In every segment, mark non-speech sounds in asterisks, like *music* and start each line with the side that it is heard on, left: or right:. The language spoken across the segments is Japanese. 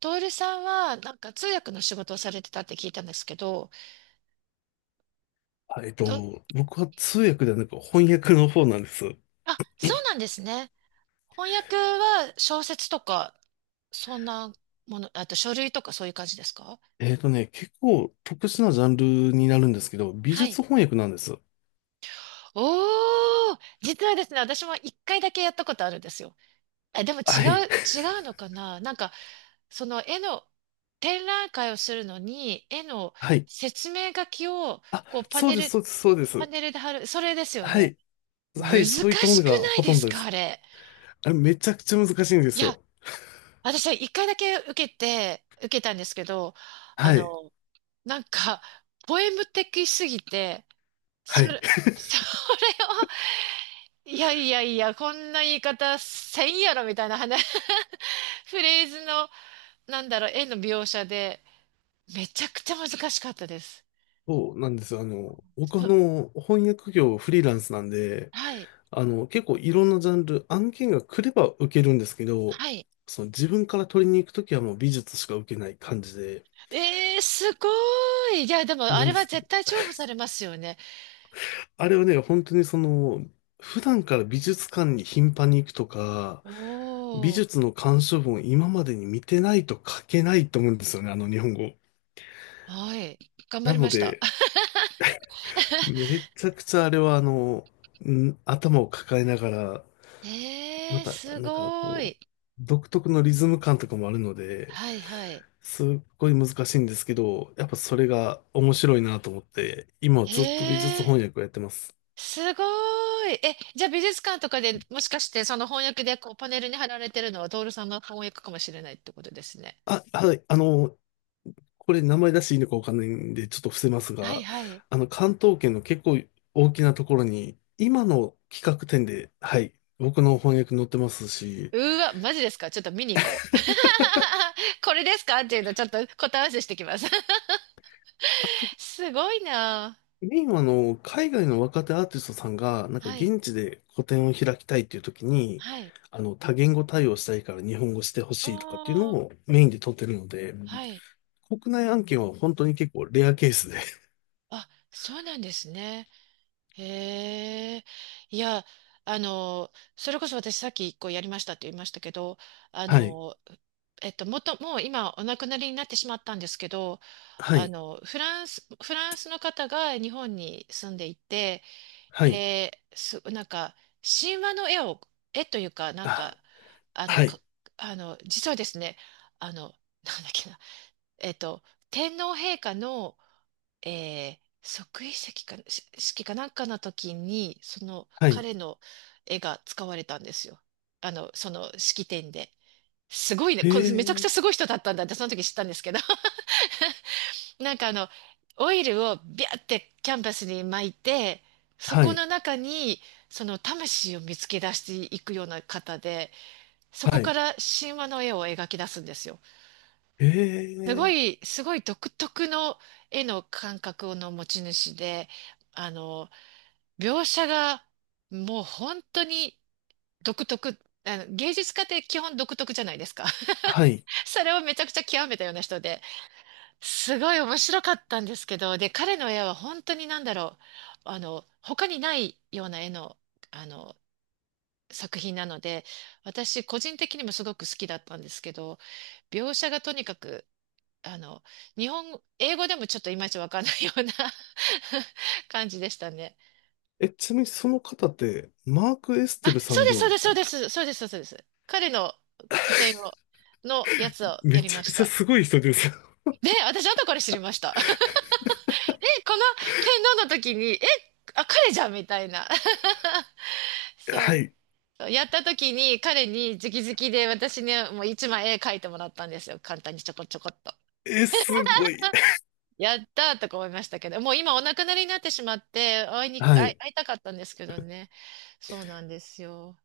right: トールさんは、通訳の仕事をされてたって聞いたんですけど、ど、
left: 僕は通訳ではなく翻訳の方なんです。*laughs*
right: あ、そうなんですね。翻訳は小説とか、そんなもの、あと書類とかそういう感じですか？
left: 結構特殊なジャンルになるんですけど、美
right: はい。
left: 術翻訳なんです。
right: おー、実はですね、私も一回だけやったことあるんですよ。え、でも違
left: は
right: う、
left: い。
right: 違うのかななんか、その絵の展覧会をするのに、絵の
left: *laughs* はい。
right: 説明書きを、
left: あ、
right: こうパ
left: そう
right: ネ
left: です、
right: ル、
left: そうです、そうで
right: パ
left: す。
right: ネルで貼る、それですよ
left: は
right: ね。
left: い。は
right: 難
left: い、
right: し
left: そういったもの
right: く
left: が
right: ない
left: ほ
right: で
left: とん
right: す
left: どで
right: かあ
left: す。
right: れ。
left: あれ、めちゃくちゃ難しいんで
right: い
left: す
right: や、
left: よ。
right: 私は一回だけ受けたんですけど、あ
left: はい。
right: の、なんか、ポエム的すぎて、
left: はい。
right: *laughs* それを、いやいやいや、こんな言い方せんやろみたいな話、*laughs* フレーズの、なんだろう、絵の描写で、めちゃくちゃ難しかったです。
left: そうなんですよ。僕
right: そ、
left: 翻訳業フリーランスなんで、
right: はい、
left: 結構いろんなジャンル、案件が来れば受けるんですけど、
right: はい。
left: その自分から取りに行くときはもう美術しか受けない感じで、
right: えー、すごい。いや、でも、あ
left: なん
right: れ
left: で
right: は
left: す。
right: 絶対重宝されますよね。
left: あれはね、本当にその、普段から美術館に頻繁に行くとか、美
right: おー、
left: 術の鑑賞文を今までに見てないと書けないと思うんですよね、あの日本語。
right: はい。頑張
left: な
right: り
left: の
right: ました。
left: で、めちゃくちゃあれはあの、頭を抱えながら、
right: え
left: ま
right: ー、
left: た、
right: す
left: なんか
right: ご
left: こう、
right: い。
left: 独特のリズム感とかもあるので、
right: はいはい。
left: すっごい難しいんですけど、やっぱそれが面白いなと思って、今は
right: へ
left: ずっと美術
right: え、
left: 翻訳をやってます。
right: すごい。え、じゃあ美術館とかでもしかしてその翻訳でこうパネルに貼られてるのはトールさんの翻訳かもしれないってことですね。
left: あ、はい、あの、これ名前出していいのかわかんないんで、ちょっと伏せます
right: はい
left: が、
right: はい。
left: あの、関東圏の結構大きなところに、今の企画展で、はい、僕の翻訳載ってますし、
right: うわ、マジですか、ちょっと見に行こう。*laughs* これですかっていうのちょっと答え合わせしてきます。
left: あと、
right: *laughs* すごいな。
left: メインはあの、海外の若手アーティストさんが、なんか
right: はい。
left: 現地で個展を開きたいっていう時に、
right: はい。
left: あの、多言語対応したいから日本語してほ
right: お
left: しいとかっていうの
right: ー。
left: をメインで撮ってるので、
right: はい。
left: 国内案件は本当に結構レアケースで、*laughs*
right: あ、そうなんですね。へえ、いや、あの、それこそ私さっき一個やりましたって言いましたけど、あ
left: はい、
right: の、もう今お亡くなりになってしまったんですけど、
left: はい、
right: フランスの方が日本に住んでいて、
left: はい、
right: で、す、なんか、神話の絵を、絵というか、なんか、
left: あ、
right: あの、
left: は
right: か、
left: い、
right: あの、実はですね、あの、なんだっけな、えっと、天皇陛下の即位式か、し式かなんかの時に、その
left: はい、
right: 彼の絵が使われたんですよ。あの、その式典で。すごいね、
left: へ
right: これめちゃくち
left: え、
right: ゃすごい人だったんだって、その時知ったんですけど、*laughs* なんかあの、オイルをビャーってキャンバスに巻いて、そ
left: は
right: こ
left: い、
right: の中に、その魂を見つけ出していくような方で、そ
left: は
right: こか
left: い。
right: ら神話の絵を描き出すんですよ。
left: ええ、
right: すごい独特の絵の感覚の持ち主で、あの、描写がもう本当に独特、あの、芸術家って基本独特じゃないですか。
left: は
right: *laughs*
left: い。
right: それをめちゃくちゃ極めたような人で、すごい面白かったんですけど、で、彼の絵は本当になんだろう、他にないような絵の、あの、作品なので、私個人的にもすごく好きだったんですけど、描写がとにかく、あの、英語でもちょっといまいちわかんないような *laughs* 感じでしたね。
left: え、ちなみにその方って、マーク・エス
right: あ、
left: テルさ
right: そう
left: ん
right: で
left: で
right: す、そう
left: は、
right: です、
left: あ
right: そう
left: れ、
right: です、そうです、そうです。彼の個展を、のやつをや
left: め
right: り
left: ち
right: ま
left: ゃく
right: し
left: ちゃ
right: た。
left: すごい人ですよ。
right: で、私後から知りました。*laughs* え、この天皇の時に、え、あ、彼じゃんみたいな。*laughs*
left: *laughs*
right: そ
left: は
right: う。
left: い。
right: やった時に彼に直々で私にもう一枚絵描いてもらったんですよ。簡単にちょこちょこっと。
left: え、すごい。
right: やったーとか思いましたけど、もう今お亡くなりになってしまって、会いに、
left: は
right: 会い、
left: い。
right: 会いたかったんですけどね。そうなんですよ。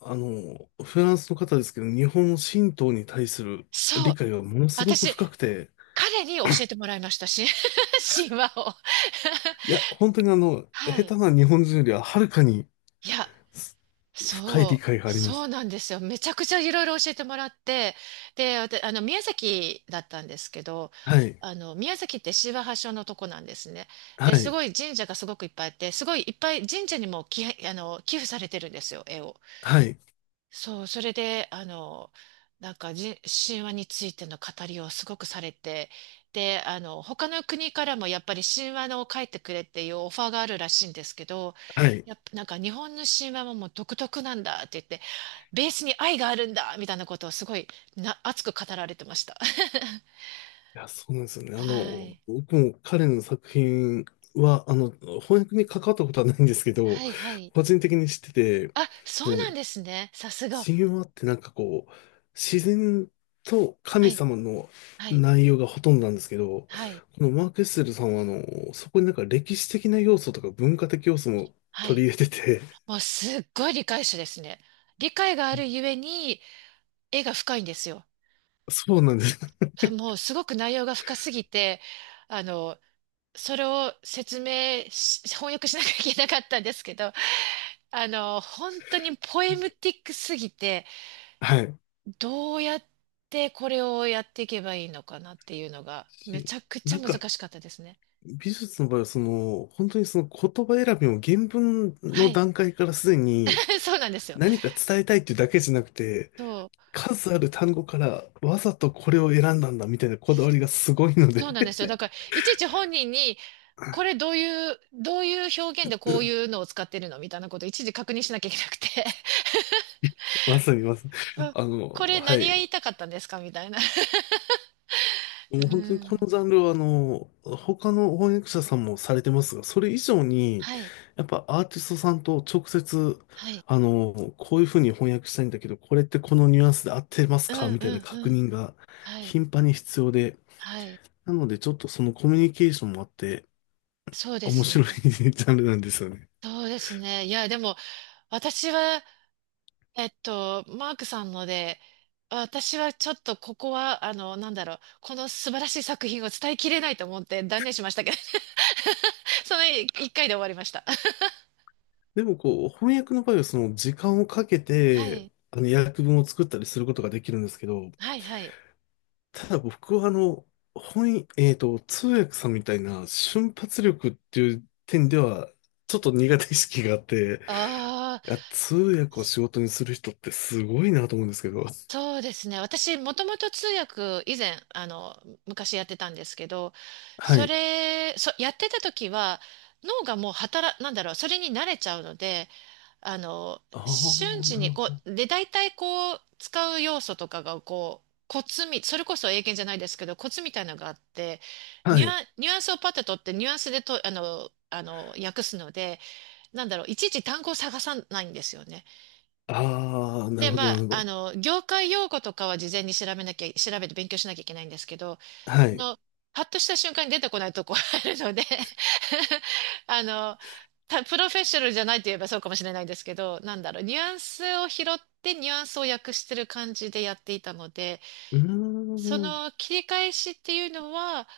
left: あの、フランスの方ですけど、日本の神道に対する
right: そ
left: 理
right: う。
left: 解はものすごく
right: 私、
left: 深くて、
right: 彼に教えてもらいましたし、*laughs* 神話を。
left: いや、本当にあの、
right: *laughs* は
left: 下
right: い。
left: 手な日本人よりははるかに
right: いや、
left: す深い理解がありま
right: そう
left: す。
right: なんですよ。めちゃくちゃいろいろ教えてもらって、で、わたあの、宮崎だったんですけど、
left: はい。
right: あの、宮崎って神話発祥のとこなんですね。
left: は
right: で、す
left: い。
right: ごい神社がすごくいっぱいあって、すごいいっぱい神社にも寄、あの、寄付されてるんですよ、絵を。
left: はい。
right: そう、それで、あの、なんかじ、神話についての語りをすごくされて、で、あの、他の国からもやっぱり神話のを書いてくれっていうオファーがあるらしいんですけど、
left: はい。
right: やっぱなんか日本の神話ももう独特なんだって言って、ベースに愛があるんだみたいなことをすごい熱く語られてました。*laughs*
left: いや、そうなんですよね。あ
right: は
left: の、
right: い。
left: 僕も彼の作品は、あの、翻訳に関わったことはないんですけど、
right: はいはい。
left: 個人的に知ってて、
right: あ、そう
left: その、
right: なんですね。さすが。
left: 神話ってなんかこう、自然と
right: は
left: 神
right: い。
left: 様の
right: はい。
left: 内容がほとんどなんですけど、
right: はい。
left: このマーク・エッセルさんは、あの、そこになんか歴史的な要素とか文化的要素も
right: は
left: 取
right: い。
left: り入れてて、
right: もうすっごい理解者ですね。理解があるゆえに、絵が深いんですよ。
left: *laughs* そうなんです。
right: もうすごく内容が深すぎて、あの、それを説明し、翻訳しなきゃいけなかったんですけど、あの、本当にポエムティックすぎて、
left: *laughs* はい。
right: どうやってこれをやっていけばいいのかなっていうのが、め
left: し
right: ちゃくち
left: な
right: ゃ
left: ん
right: 難
left: か、
right: しかったですね。
left: 美術の場合は、その、本当にその言葉選びも原文
right: は
left: の
right: い。
left: 段階からすでに、
right: *laughs* そうなんですよ。
left: 何か伝えたいっていうだけじゃなくて、
right: そう。
left: 数ある単語からわざとこれを選んだんだみたいなこだわりがすごいので。
right: そうなんですよ。だから、いちいち本人に、これ
left: *laughs*
right: どういう、どういう表現でこういうのを使ってるのみたいなことをいちいち確認しなきゃいけなくて。
left: まさにまさに。
right: うん、
left: あの、
right: これ
left: は
right: 何が言
left: い。
right: いたかったんですかみたいな。
left: も
right: *laughs*
left: う
right: う
left: 本当にこの
right: ん。
left: ジャンルはあの、他の翻訳者さんもされてますが、それ以上に、
right: はい。
left: やっぱアーティストさんと直接、
right: はい。
left: あの、こういうふうに翻訳したいんだけど、これってこのニュアンスで合ってます
right: う
left: か
right: ん
left: みたい
right: う
left: な
right: んう
left: 確
right: ん。
left: 認が
right: はい。
left: 頻繁に必要で、
right: はい。
left: なのでちょっとそのコミュニケーションもあって、
right: そうで
left: 面
right: す
left: 白い
right: ね。
left: *laughs* ジャンルなんですよね。
right: そうですね。いや、でも、私は、えっと、マークさんので、私はちょっとここは、この素晴らしい作品を伝えきれないと思って断念しましたけど、*laughs* その一回で終わりました。*laughs*
left: でもこう、翻訳の場合はその時間をかけ
right: は
left: て、
right: い。
left: あの、訳文を作ったりすることができるんですけど、
right: はいはい。
left: ただ僕はあの、えっと、通訳さんみたいな瞬発力っていう点では、ちょっと苦手意識があって、
right: ああ。
left: いや、通訳を仕事にする人ってすごいなと思うんですけど。
right: そうですね。もともと通訳、以前、あの、昔やってたんですけど、
left: は
right: そ
left: い。
right: れ、そ、やってた時は、脳がもう働、なんだろう、それに慣れちゃうので、
left: あ
right: 瞬
left: あ、
right: 時
left: なる
right: に、
left: ほ
right: こ
left: ど。
right: う、で、大体こう、使う要素とかが、こう、コツみ、それこそ英検じゃないですけど、コツみたいなのがあって、
left: はい。
right: ニュアンスをパッと取って、ニュアンスでと、あの、あの、訳すので、なんだろう、いちいち単語を探さないんですよね。
left: ああ、な
right: で、
left: るほ
right: ま
left: ど、な
right: あ、
left: るほ
right: あ
left: ど。
right: の、業界用語とかは事前に調べなきゃ、調べて勉強しなきゃいけないんですけど、
left: は
right: そ
left: い。
right: の、パッとした瞬間に出てこないとこあるので *laughs* あの、プロフェッショナルじゃないと言えばそうかもしれないんですけど、なんだろう、ニュアンスを拾ってニュアンスを訳してる感じでやっていたので、
left: うー
right: そ
left: ん。
right: の切り返しっていうのは、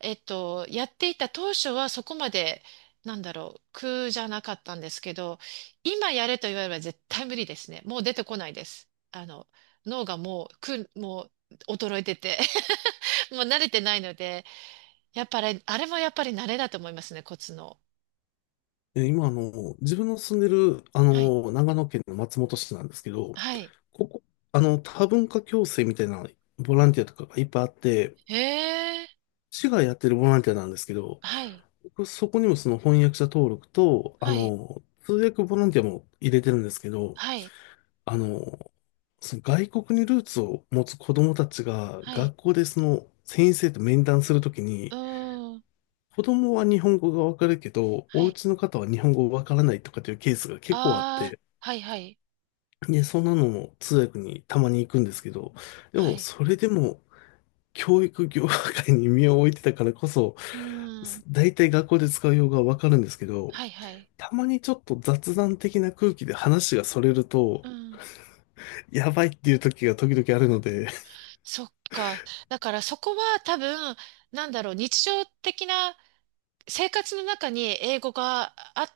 right: えっと、やっていた当初はそこまで、なんだろう、苦じゃなかったんですけど、今やれと言われれば絶対無理ですね。もう出てこないです。あの、脳がもう、もう衰えてて *laughs* もう慣れてないので、やっぱり、あれもやっぱり慣れだと思いますね、コツの。
left: え、今、あの、自分の住んでる、あ
right: はい。
left: の、長野県の松本市なんですけど、
right: はい。
left: ここ、あの、多文化共生みたいなボランティアとかがいっぱいあって、
right: へえ。
left: 市がやってるボランティアなんですけど、
right: はい。
left: 僕そこにもその翻訳者登録と、あ
right: はい。
left: の、通訳ボランティアも入れてるんですけど、
right: はい。
left: あの、その外国にルーツを持つ子供たちが
right: はい。
left: 学校でその先生と面談するとき
right: う
left: に、
right: ーん。
left: 子供は日本語がわかるけど、
right: は
left: お
right: い。
left: 家の方は日本語わからないとかっていうケースが結構あっ
right: ああ。
left: て、
right: はい。はい。
left: で、そんなのも通訳にたまに行くんですけど、で
right: は
left: も
right: い。
left: それでも、教育業界に身を置いてたからこそ、
right: うーん。
left: 大体学校で使う用語はわかるんですけど、
right: はいはい。
left: たまにちょっと雑談的な空気で話がそれると、
right: うん。
left: やばいっていう時が時々あるので、
right: そっか。だからそこは多分、なんだろう、日常的な生活の中に英語があっ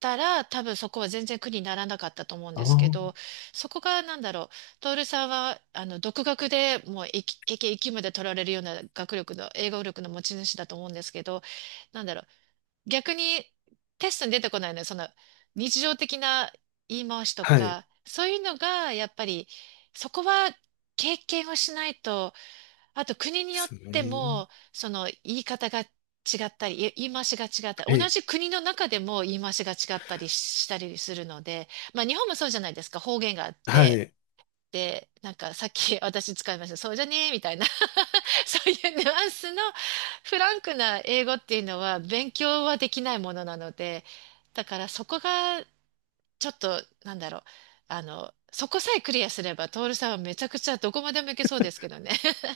right: たら、多分そこは全然苦にならなかったと思うん
left: あ
right: ですけ
left: あ、
right: ど、そこがなんだろう、徹さんは、あの、独学でもう、いきまで取られるような学力の、英語力の持ち主だと思うんですけど、なんだろう、逆にテストに出てこないのは、その日常的な言い回しと
left: はい。で
right: か、そういうのがやっぱりそこは経験をしないと、あと国によっ
left: す
right: て
left: ね。
right: もその言い方が違ったり、言い回しが違った
left: は
right: り、同
left: い。
right: じ国の中でも言い回しが違ったりしたりするので、まあ日本もそうじゃないですか、方言があっ
left: は
right: て。
left: い。
right: で、なんかさっき *laughs* 私使いました。そうじゃねえみたいな *laughs* そういうニュアンスのフランクな英語っていうのは勉強はできないものなので、だからそこがちょっと、なんだろう、あの、そこさえクリアすれば、トールさんはめちゃくちゃどこまでもいけそうですけどね。*laughs*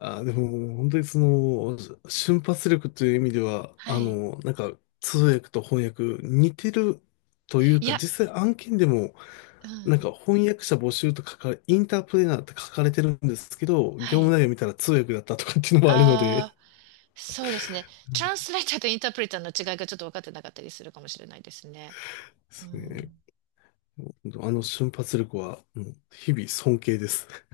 left: あ、でも、本当にその、瞬発力という意味では、
right: は
left: あ
right: い。
left: の、なんか、通訳と翻訳似てるという
right: い
left: か、
right: や、
left: 実際案件でも
right: う
left: なん
right: ん。
left: か翻訳者募集と書かれ、インタープレーナーって書かれてるんですけど、
right: は
left: 業務
right: い。
left: 内容見たら通訳だったとかっていうのもあるので、で
right: ああ、そうですね。トランスレーターとインタープリターの違いがちょっと分かってなかったりするかもしれないですね。う
left: すね。
right: ん。
left: あの瞬発力は、うん、日々尊敬です。